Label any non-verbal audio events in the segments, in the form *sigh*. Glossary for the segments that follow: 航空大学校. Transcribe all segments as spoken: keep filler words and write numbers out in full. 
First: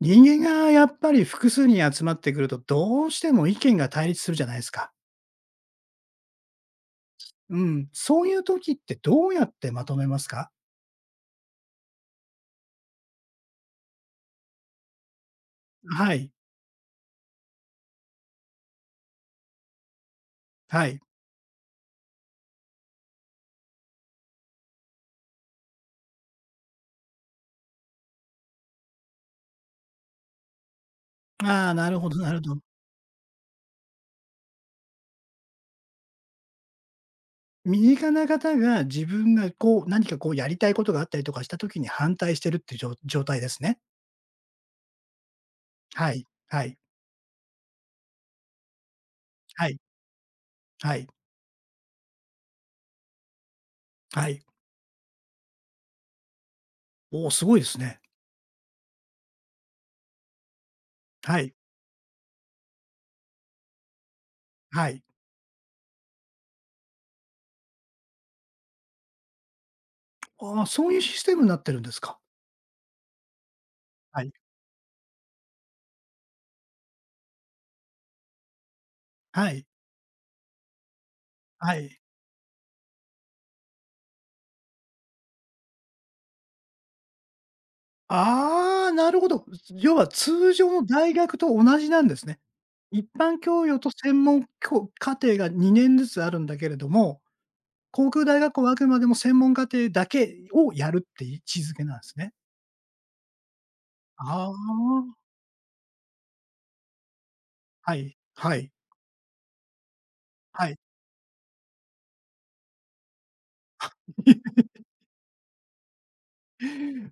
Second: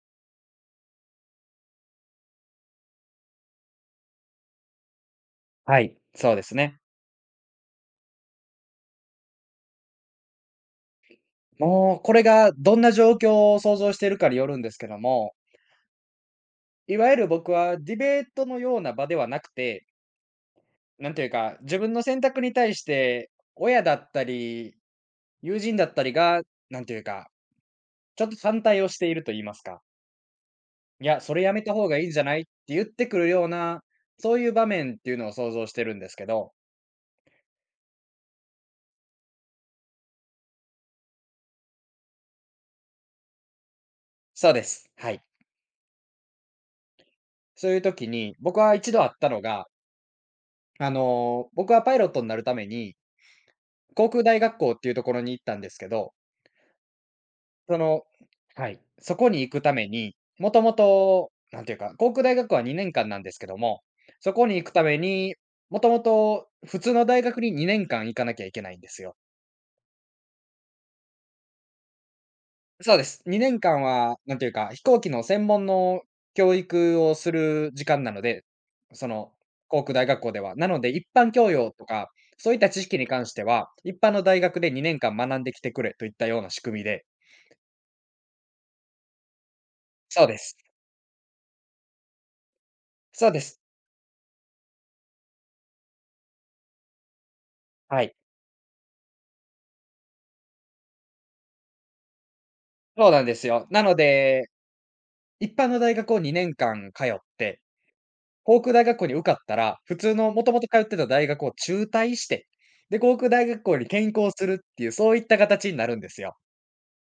人間がやっぱり複数に集まってくると、どうしても意見が対立するじゃないですか。はい、そうですね。うん。そういう時ってどうやってまとめますか？もうこれがどんな状況を想像しているかによるんですけども、はい。いわゆる僕はディベートのような場ではなくて、はい。なんというか、自分の選択に対して親だったり、友人だったりが、なんというか、ちょっと反対をしていると言いますか。いや、それやめあたあ、方ながるいほいんどじゃななるいってほど。言ってくるような、そういう場面っていうのを想像してるんですけど、身近な方が自分がこう、何かこうやりたいことがあったりとかした時に反対してるってじょ状状態ですね。そうです。はい。はい。はい。そういう時に、僕は一度あったのが、はい。あはい。の、僕はパイロットになるために航空は大い。学校っていうところに行ったんですけど、おお、すごいでそすね。のはい、そこに行くために、もともと、はい。なんていうか、航空大学校はにねんかんなんですけども、そこに行くたはめい。に、もともと普通の大学ににねんかん行かなきゃいけないんですよ。ああ、そういうシステムになってるんですか。そうです。にねんかんは、はい。なんていうか、飛行機の専門の教育をする時間なので、そのはい。航空大学校では。なので、一般教養はとい。か、そういった知識に関しては、一般の大学でにねんかん学んできてくれといったような仕組みでああ、なるほど。要はそうで通す。常の大学と同じなんですね。一そう般です。教養と専門き課程がにねんずつあるんだけれども、は航い、空大学校はあくまでも専門課程だけをやるっていう位置づけなんですね。そうなんですよ。なので、ああ、一般の大学をにねんかん通って、はい、は航い、空大学校に受かったら、普通のもともとはい。通ってた大学を中退して、で、航空大学校に転校する *laughs* っていう、そういった形になるんですよ。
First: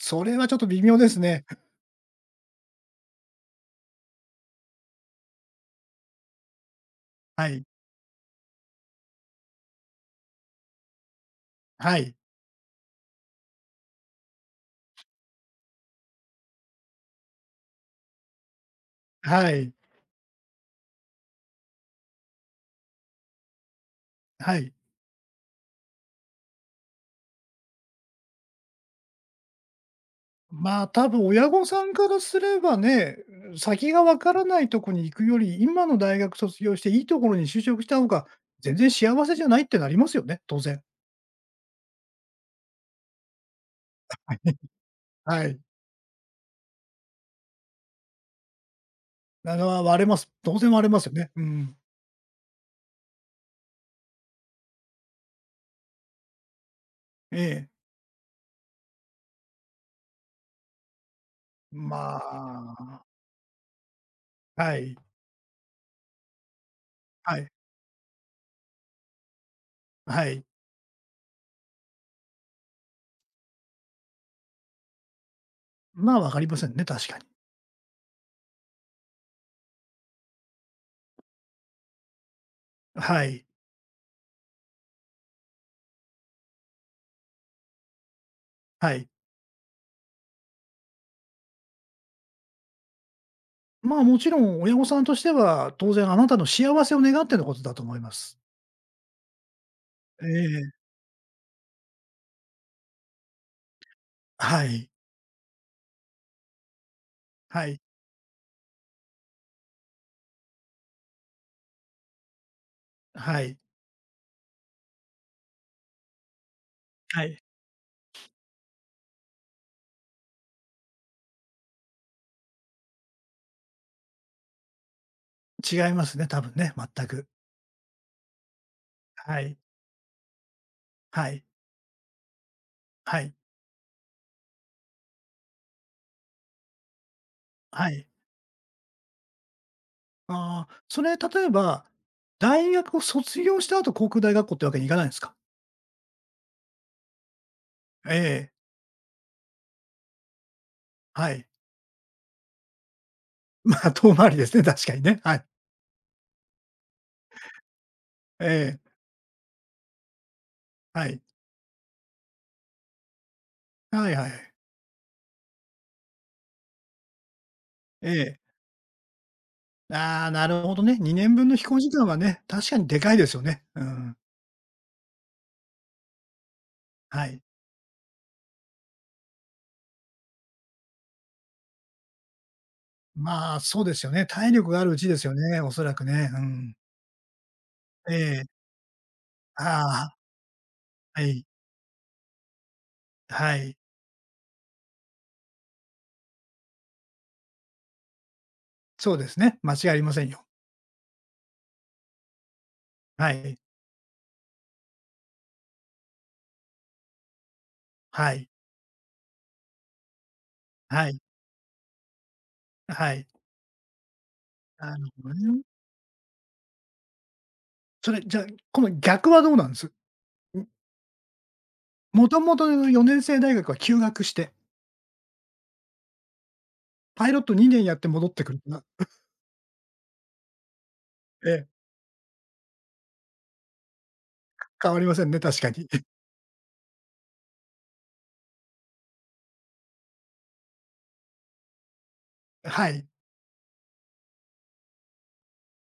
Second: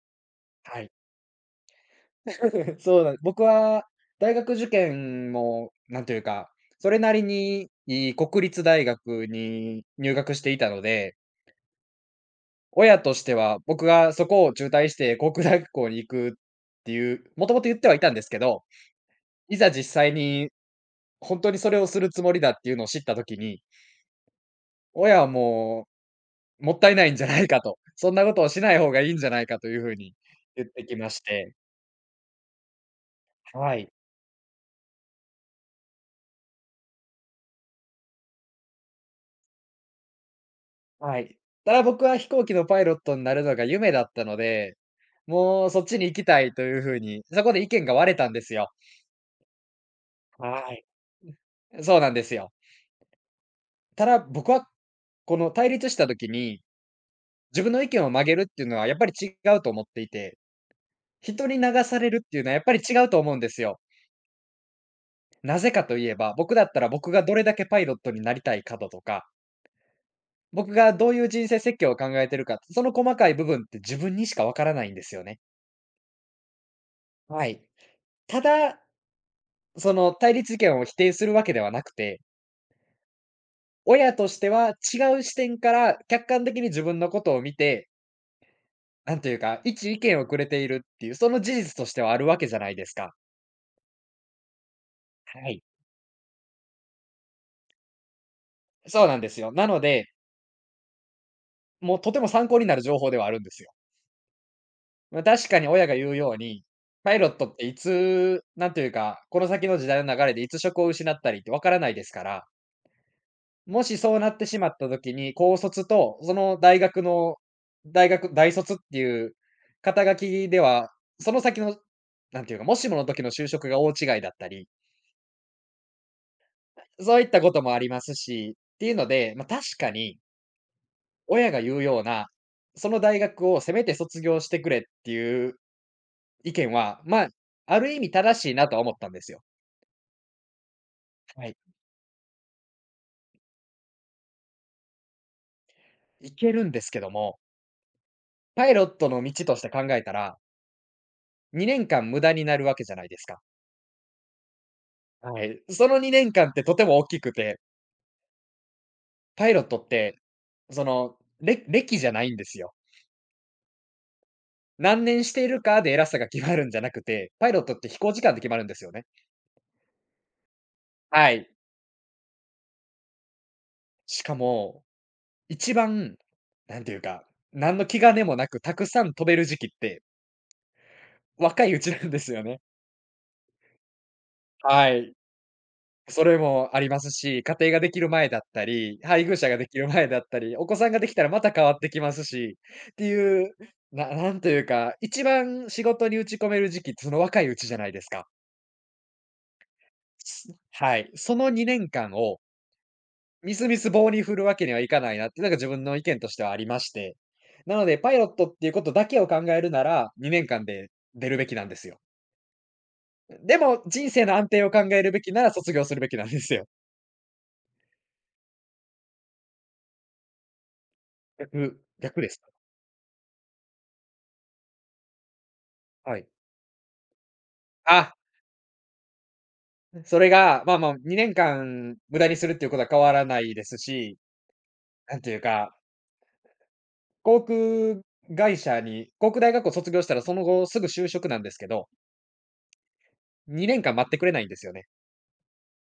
それはちょっと微はい。妙ですね。*laughs* そうなん僕は大学受験も、なんというか、それなりはい、にいい国立大学に入学していたので、はい、親としては僕がそこを中退して航空大学校に行くっていう、もともと言ってはいたんですけど、はいざい、実際に本当にそれをするつもりだっていうのを知った時に、はい。親はもう、もったいないんじゃないかと、そんなことをしない方がいいんじゃないかという風に言っまてあ、き多まし分親て、御さんからすればね、はい、先がわからないとこに行くより、今の大学卒業していいところに就職した方が、全然幸せじゃないってなりますよね、当然。はい。ただ僕は飛行機のパイロットになるのが夢だったので、はい。もうそっちに行きたいという風に、そこで意見が割れたんですよ。あの、割れます。当然はい。割れますよね。うん。そうなんですよ。ただ僕は、この対立した時に、え自え。分の意見を曲げるっていうのはやっぱり違うと思っていて、人に流されまるっていうのはやっぱり違あ、うと思うんですよ。はい、なぜかといえば、僕だったら僕がどはれい、だけパイロットになりたいかだとか、はい。僕がどういう人生設計を考えてるか、その細かい部分って自分にしかわからないんですよね。まあ、わかりませんね、確かに。はい。ただ、その対立意見を否定するわけではなくて、はい、親としては違う視点から客観的に自分のことを見て、はい。なんというか、一意見をくれているっていう、その事実としてはあるわけじゃないですか。まあ、もちろん親御さんとしてはい。は、当然あなたの幸せを願ってのことだと思います。そうなんですよ。なので、ええ。もうとても参考になる情報ではあるんですよ。はい、まあ、確かに親が言うように、パイロットっはていい、つ、なんというか、この先の時代の流れでいつ職を失ったりってわからないですから、はい、もしそうなってしまった時に、高卒とその大学はのい。大学大卒っていう肩書きでは、その先の、なんていうか、もしもの時の就職が大違いだったり、違いますね、多分ね、全そういく。ったこともありますし、っていうので、はまあ、い。確かにはい。親が言うような、その大はい。学をせめて卒業してくれっていう意見は、まあ、あはる意い。味正しいなとは思ったんですよ。ああ、それ例はえい。ば、大学を卒業した後、航空大学校ってわけにいかないんですか？行けるんですけども、ええ、パイロットの道として考えたら、はい。にねんかん無駄になるわけじゃないですか。*laughs* まあ、遠回りですね、確かにね。ははい。い。そのにねんかんってとても大きくて、ええ、パイロットって、そはの、い。れ歴じゃないんですよ。はいはい。何年しているかで偉さが決まるんじゃなくて、パイロットって飛え行時間え。で決まるんですよね。ああ、なるほどね。2は年分い。の飛行時間はね、確かにでかいですよね。うん。しかも、一番、なんていうか、はい。何の気兼ねもなくたくさん飛べる時期って、若いうちなんですよね。まあ、そうですよね。体力があはるうちい。ですよね、おそらくそね。うれもん。ありますし、家庭ができるえ前だっえ。たり、配偶者ができるあ前だったり、お子さんができあ、たはらまい。た変わってきますし、っていう、はい。ななんというか、一番仕事に打ち込める時期ってその若いうちじゃないですか。そうですね、間違いありませんよ。すはい。そのにねんかんをはみい。すみす棒に振るわけにはいかないなって、なんか自分の意見としてはありまして。なので、パイロはットい。っていうことだけを考えるなら、にねんかんではい、出るべきなんですよ。はい。でも、人生の安定を考なえるるべほきどならね。卒業するべきなんですよ。それ、じゃあ、今度逆はどうなんです？ん、逆逆もでとすか？もとのよねん生大学は休学して、はい。パイロットにねんやってあ、戻ってくるなそれが、まあまあ、2え年え、間無駄にするっていうことは変わらないですし、変わりまなんせんていね、う確かか、に。*laughs* 航空会社に航空大学校卒業したらその後すぐ就職なんですけど、はい。にねんかん待ってくれないんですよね。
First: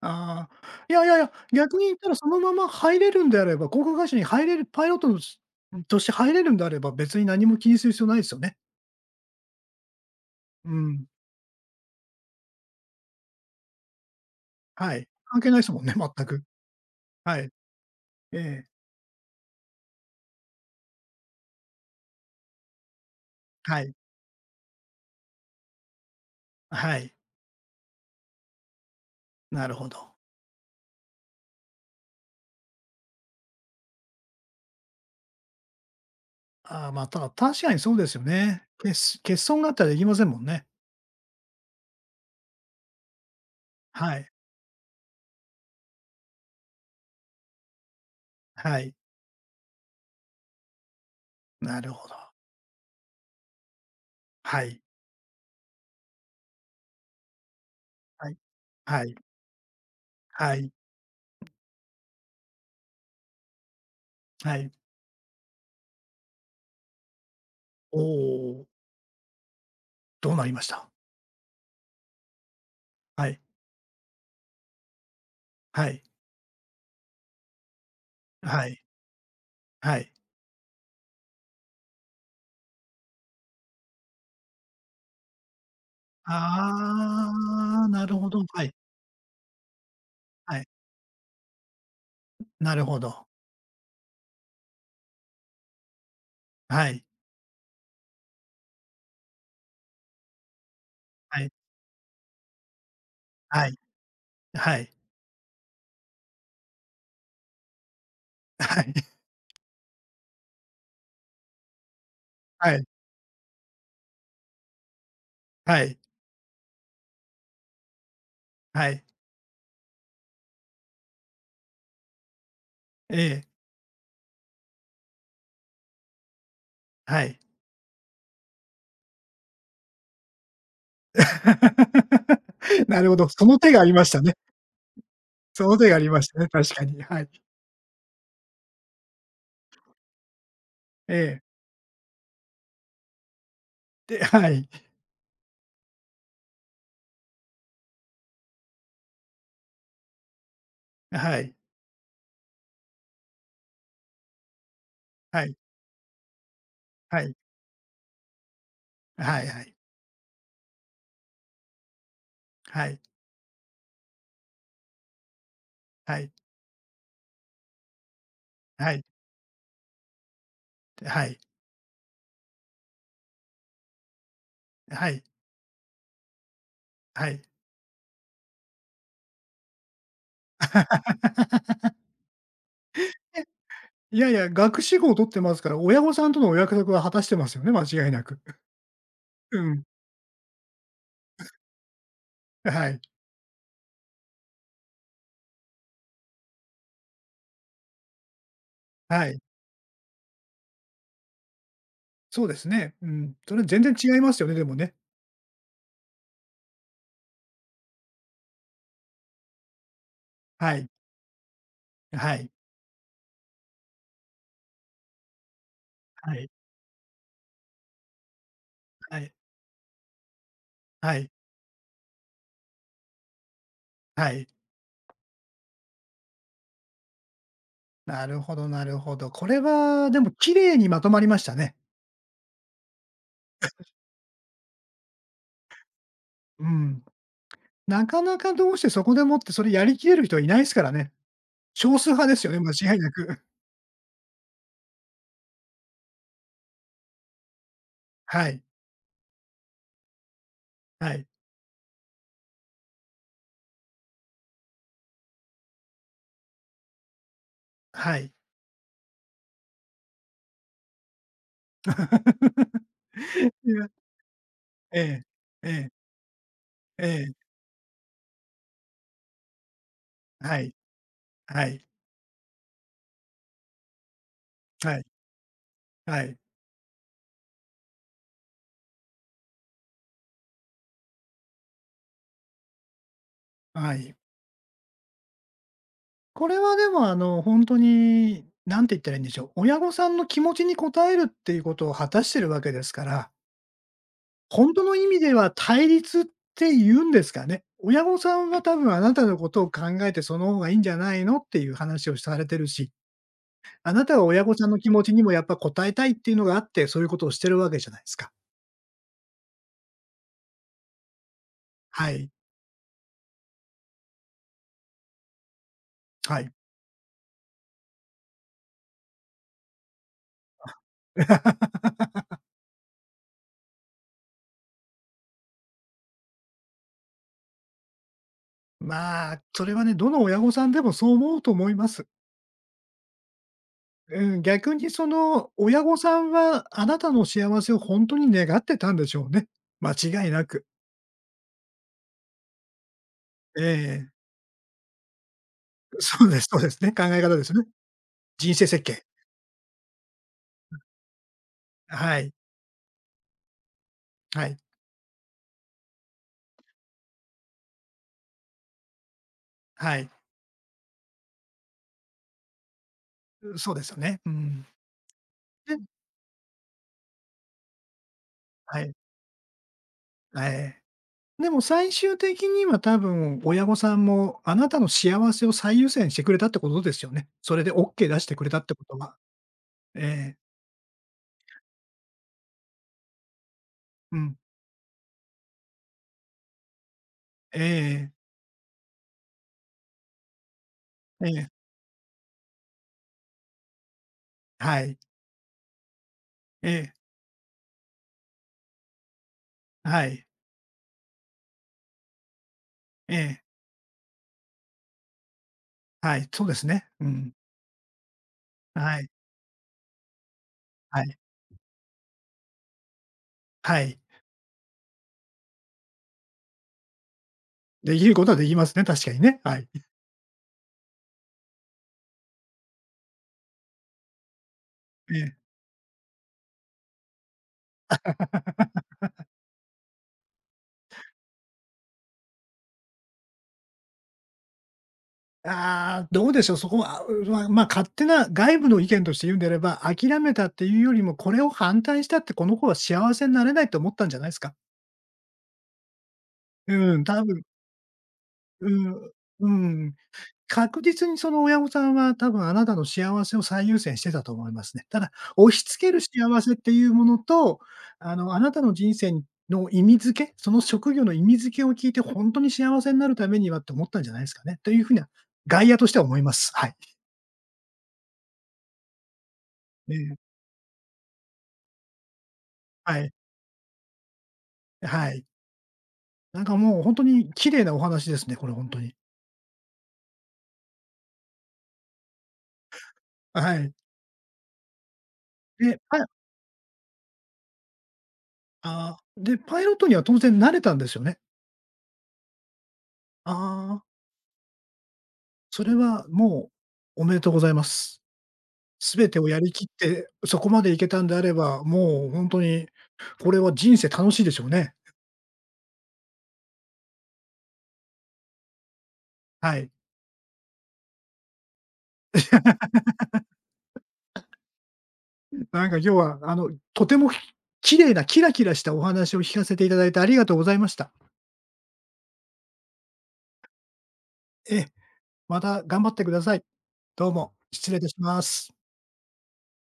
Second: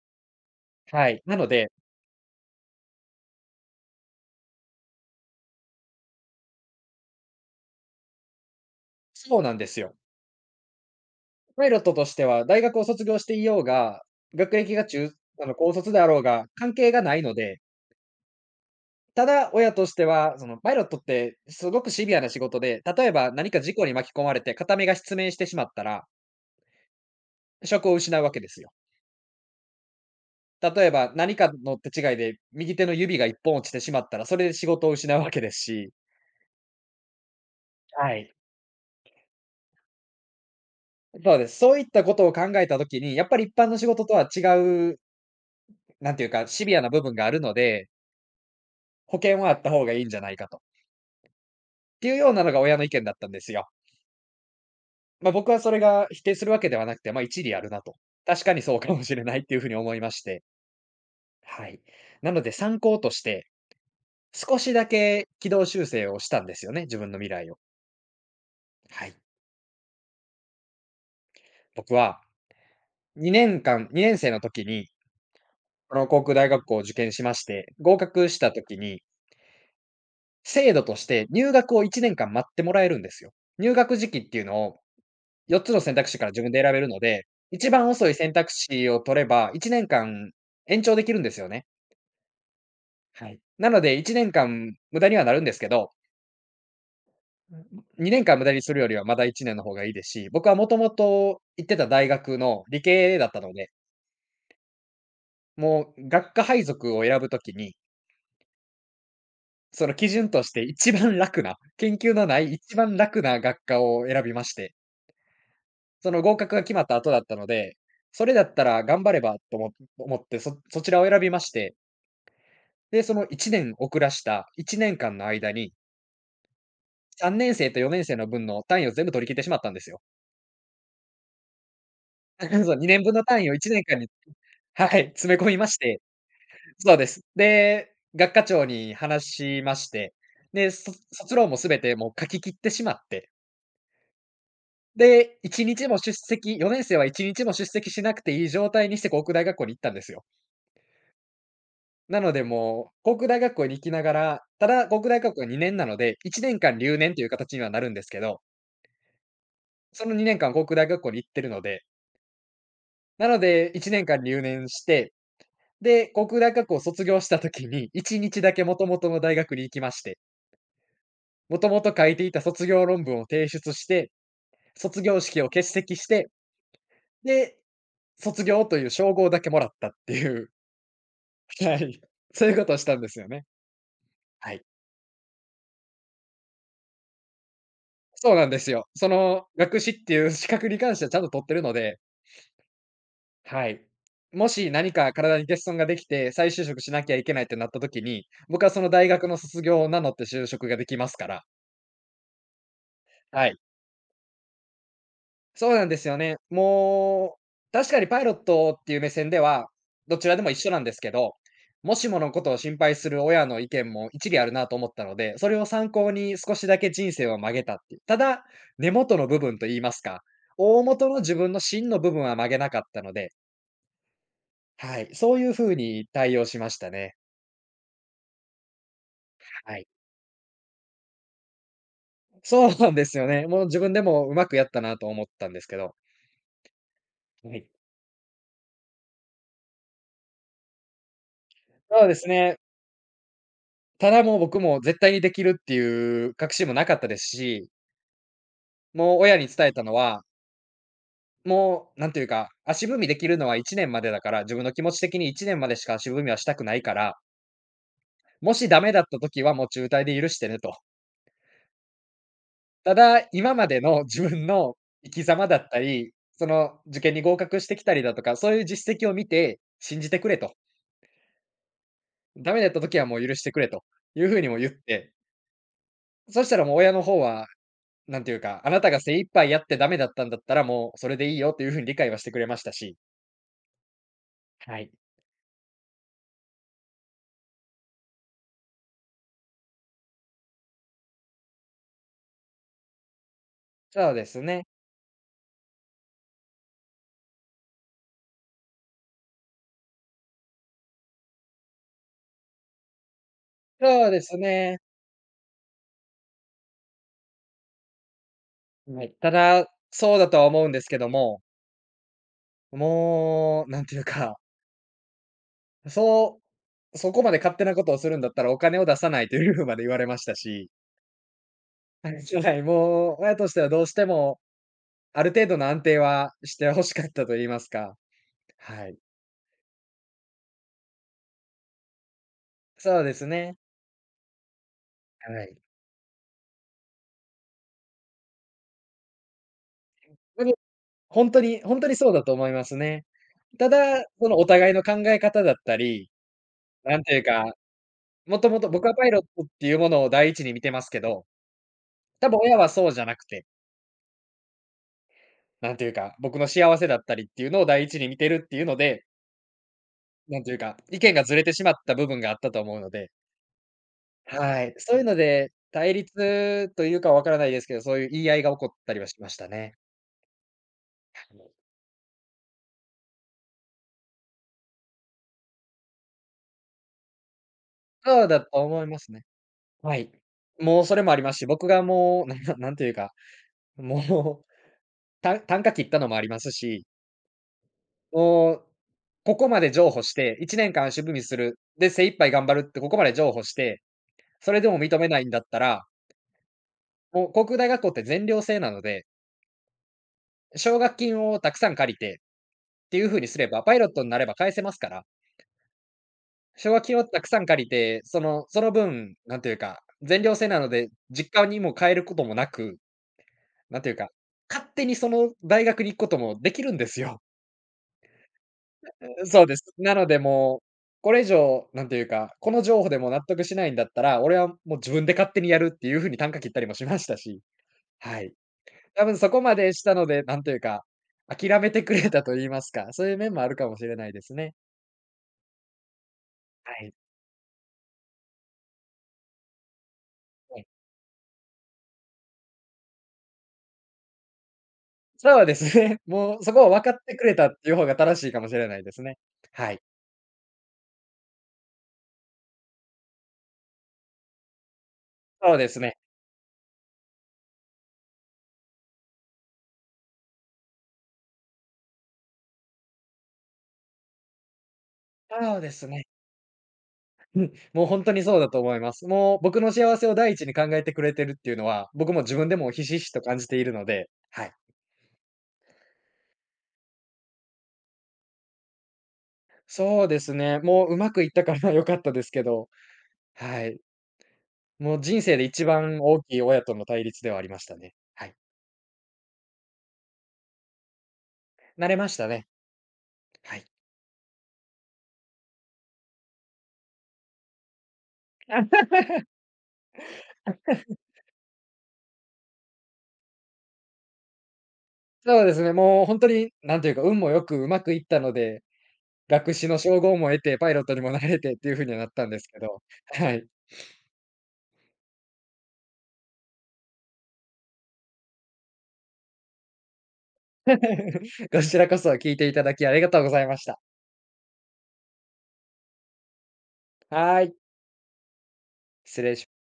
ああ、いやいはやいい。や、なので逆に言ったらそのまま入れるんであれば、航空会社に入れるパイロットのしとして入れるんであれば、別に何も気にする必要ないですよね。そうなんですよ。うん。パイロットとしては大学を卒業していようが、学歴がはい。中関あ係の、ないです高もん卒ね、であ全ろうく。が関係がないのはい。で、ええ、ただ親としては、その、パイロットってすごくシビアな仕事で、例えば何か事は故い。に巻き込まれて片目が失明してしまったら、はい。職を失うわけですよ。なるほど。例えば、何かの手違いで右手の指が一本落ちてしまったら、それで仕事を失うわけですし。ああ、まあ、ただ、確かにそうですはよい。ね。けす欠損があったらできませんもんね。そうです。そういったことを考えた時に、やっぱり一般の仕事とはい。は違う、なんていうか、シビアな部分があるので、はい。保険はあった方がいいんじゃないかと。っなるほていど。うようなのが親の意見だったんですよ。はい。まあ、僕はそれが否定するわけではなくて、まあ、一理あるなと。はい。確かにそうかもはい。しれないっていう風に思いまして。はい。はい。なので参考として、は少い。しだけ軌道修正をしたんですよね、自分の未来を。おお。はい。どうなりました？僕ははい。にねんかんにねん生の時に、はこい。の航空大学校を受験しまして、合格したは時い。に、はい。制度として入学をいちねんかん待ってもらえるんですよ。入学時期っていうのをよっつの選択肢から自分で選べるので、あ一あ、番な遅いるほ選ど。択はい。肢を取ればいちねんかんはい。延長できるんですよね。なるほど。はい。なのでいちねんかん無駄にはなるんですけど、はい。にねんかん無駄にするよりはまだいちねんの方がいいですし、僕はもともとはい。行ってた大学の理系だったのはで、い。はい。もう学科配属を選ぶ時に、*laughs* はい。その基準として一番楽な、*laughs* 研究のないは一い。番楽な学科を選びまして、はい。その合格が決まった後だったので、それだったらはい。頑張ればとも思って、そそちらを選びまして、で、そえのえ、いちねん遅らしたいちねんかんの間に、はい。さんねん生とよねん生の分の単位を全部取り切ってしまったんですよ。*laughs* *laughs* そう、2なる年分ほのど、そ単位をの1手があ年り間まにしたね。はい、詰め込みそまのし手があて、りましたね、確かそうに。ではす。い。で、学科長に話しまして、で、そえ卒え。論も全てもう書き切ってしまってで、はい、で、1日も出席よねん生はいちにちも出席しなくていい状態にして航空大学校に行ったんですよ。はい、なので、もう、航空大学校に行きながら、ただ、航空大学校ははい、にねんなので、いちねんかん留年はというい、形にはなるんですけど、はいはい、そのにねんかん航空大学校に行ってるので、はい、なのでいちねんかん留年して、で、は航い、空大学校を卒業した時にいちにちだけ元はい、々の大学に行きまして、はい、元々書いていた卒業論文を提出して、卒は業い、式を欠席して、はい。で、卒業という称号だけもらったっていう。はい。*laughs* そういうことをしたんですよえ、ね。いやいや、はい。学士号を取ってますから、親御さんとのお約束は果たしてますよね、間違いなそうく。なんで *laughs* すよ。そのう学ん。士っていう資格に関してはちゃんと取ってるので、はい、はい。もし何か体に欠損ができて、再就職しなきゃいけないってなった時に、僕はその大は学のい。卒業を名乗って就職ができますから、そうですね。うん。はそい。れ全然違いますよね、でもね。そうなんですよね。もう、確かにパイロットっていう目線では、どちらでも一緒はなんい、ですけど、もしものはこい、とを心配する親の意見も一理あるなと思ったので、それを参考はにい、少しだけ人生を曲げたっていう。ただ、根元はのい、部分と言いますか、大元はのい、自分の芯の部分は曲げなかったので、はい。はい、そういうふうに対応しましたね。なるほどなるほど。これはい。はでも綺麗にまとまりましたね。そうなんですよね。もう自分でもうまくやったなと思ったんですけど。うん。はい。なかなかどうしてそこでもってそれやりきれる人はいないですからね。少そう数です派ですよね。ね、間違いなく。ただもう僕も絶対にできるっていう確信もなかったですし、はい、もう親に伝えたのは、はい、もうなんていうか、足踏みできるのはいちねんまでだから、自分の気持ち的にいちねんまでしか足踏みはしたくないから、はい。もしダメだった時はもう中退で許してねと。*laughs* ただ、今まいでや、の自分のえ生きえ、様だえったえ、り、その受え験にえ、合格してきたりだとか、そういう実績を見て信じてくれと。はい、はい、ダメだった時はもう許してくれというふうにも言っはい、て、はい、そしたらもう親の方はなんていうか、あなたが精一杯やってダメだったんだったら、もうそれでいいよっていうふうに理解はしてくれましたし。はい。はい。これはでもあの、本んに、何て言ったらいいんでしょう、親御さんの気持ちに応えるっていうことを果たしてるわけですから、そうですね。本当の意味では対立って言うんですかね。親御さんは多分あなたのことを考えてその方がいいんじゃないのっていう話をされてるし、あなそうたではす親御さんのね。気持ちにもやっぱ応えたいっていうのがあって、そういうことをしてるわけじゃないですか。はい。ただ、そうだとは思うんですけども、はい。もう、なんていうか、はそい。う、そこまで勝手なことをするんだったらお金を出さないというふうまで言われましたし、*laughs* はい、はい、もう親としてはどうしても、ある程度の安定はして欲しかったと言いますか。はい。まあ、それはね、どの親御さんでもそう思うと思います。そうですね。うん、逆にそはのい。親御さんは、あなたの幸せを本当に願ってたんでしょうね。間違いなく。本当に本当にそうだと思いますね。ただ、ええ、そのお互いの考え方だったり、そうですそうですね、なん考ていえう方ですか、ね。もと人も生と設僕は計。パイロットっていうものを第一に見てますけど、は多い。分親はそうじゃなくて、はい。なんていうか、僕の幸せだったりっていうのを第一に見てるっていうので、はい。なんていうか、意見がずれてしまった部分があったと思うので、そうですよね。うはん。い。そういうので、で、対立というかわからないですけど、そういう言い合いが起こっはい。たりはしましたね。はい。でも最終的には多分親御さんも、あなたの幸せを最優先してくれたってことですよね。それでオッケー出そしうてだくとれたって思こいとますは。ね。はい。ええ、もうそれもありますし、僕がもう、*laughs* なんなんていうか、うん。もうた単価切ったのもありますし、ええええ、もう、ここまで譲歩して、いちねんかん足踏みする、で、精一杯頑張るってここまで譲歩して、それでもはい、認めないんだったら、ええ、もう航空大学校って全寮制なので、はい、奨学金をたくさん借りてっていうえ風にすえ、れば、パイロットになれば返せますから、はい、そうです奨学ね。金をうたくん。さん借りて、そのそのはい、分、なんていうか、全寮制なので、はい、実家にも帰ることもなく、なはんていうい。か、勝手にその大学に行くこともできるんですよ。できることはできますね、確かにね。そうではす。い。なのでもう、これ以上、なんていうか、この譲歩でも納得しないんだったら、俺はもう自分えで勝え。手にやるっていう風に啖呵切ったりもしましたし、はい。多分そこまでしたので、なんというか、諦めてくれたと言いますか、そういう面もあるかもしれないですね。ああ、どうでしょう、そはこい。は、あうわ、まあ、勝手な外部の意見として言うんであれば、諦めたっはてい。いうよりも、これを反対したって、この子は幸せになれないと思ったんじゃないですか。そうですね。*laughs* もうそこを分かうっん、て多くれ分、たっていう方が正しいかもしれうないですん、ね。うはい。ん。確実にその親御さんは多分あなたの幸せを最優先してたと思いますね。ただ、そ押うしです付けね。る幸せっていうものと、あの、あなたの人生の意味付け、その職業の意味付けを聞いて、本当に幸せになるためにはって思ったんじゃないですかね。というふうなそう外で野とすしてはね。思います。はい。うん、もう本当にそうだと思います。もう僕のえ幸せをえ、第一に考えてくれてるっていうのは、僕も自分でもひしはひしい、と感じているので、はい。はい。なんかもう本当に綺麗なお話ですね、これ本当に。そうですね。もううまくいったから *laughs* 良かったですけど、ははい。い。もう人生で一で、パ番イ大きい親との対立ではありましたね。はい。あーで、パイロットには当然慣れたんですよね？慣れましたね。あはい。あ。それはもうおめでとうございます。全てをやりきって、そこまでいけたんであれば、もうほんとに、これは人生楽しいでしょうね。そうですね、もう本当に、なんというか、運もよくうまくいったので、学は士い。の称号も得て、パイロットにもなれてっていう風にはなったんですけど、はい。なんか今日はあの、とてもひ綺麗なキラキラしたお話を聞かせていただいてありがとうございました。*laughs* こちらこそ聞いていただきありがとうございました。ええ、また頑張ってください。どうも、はい、失礼いたします。失礼します。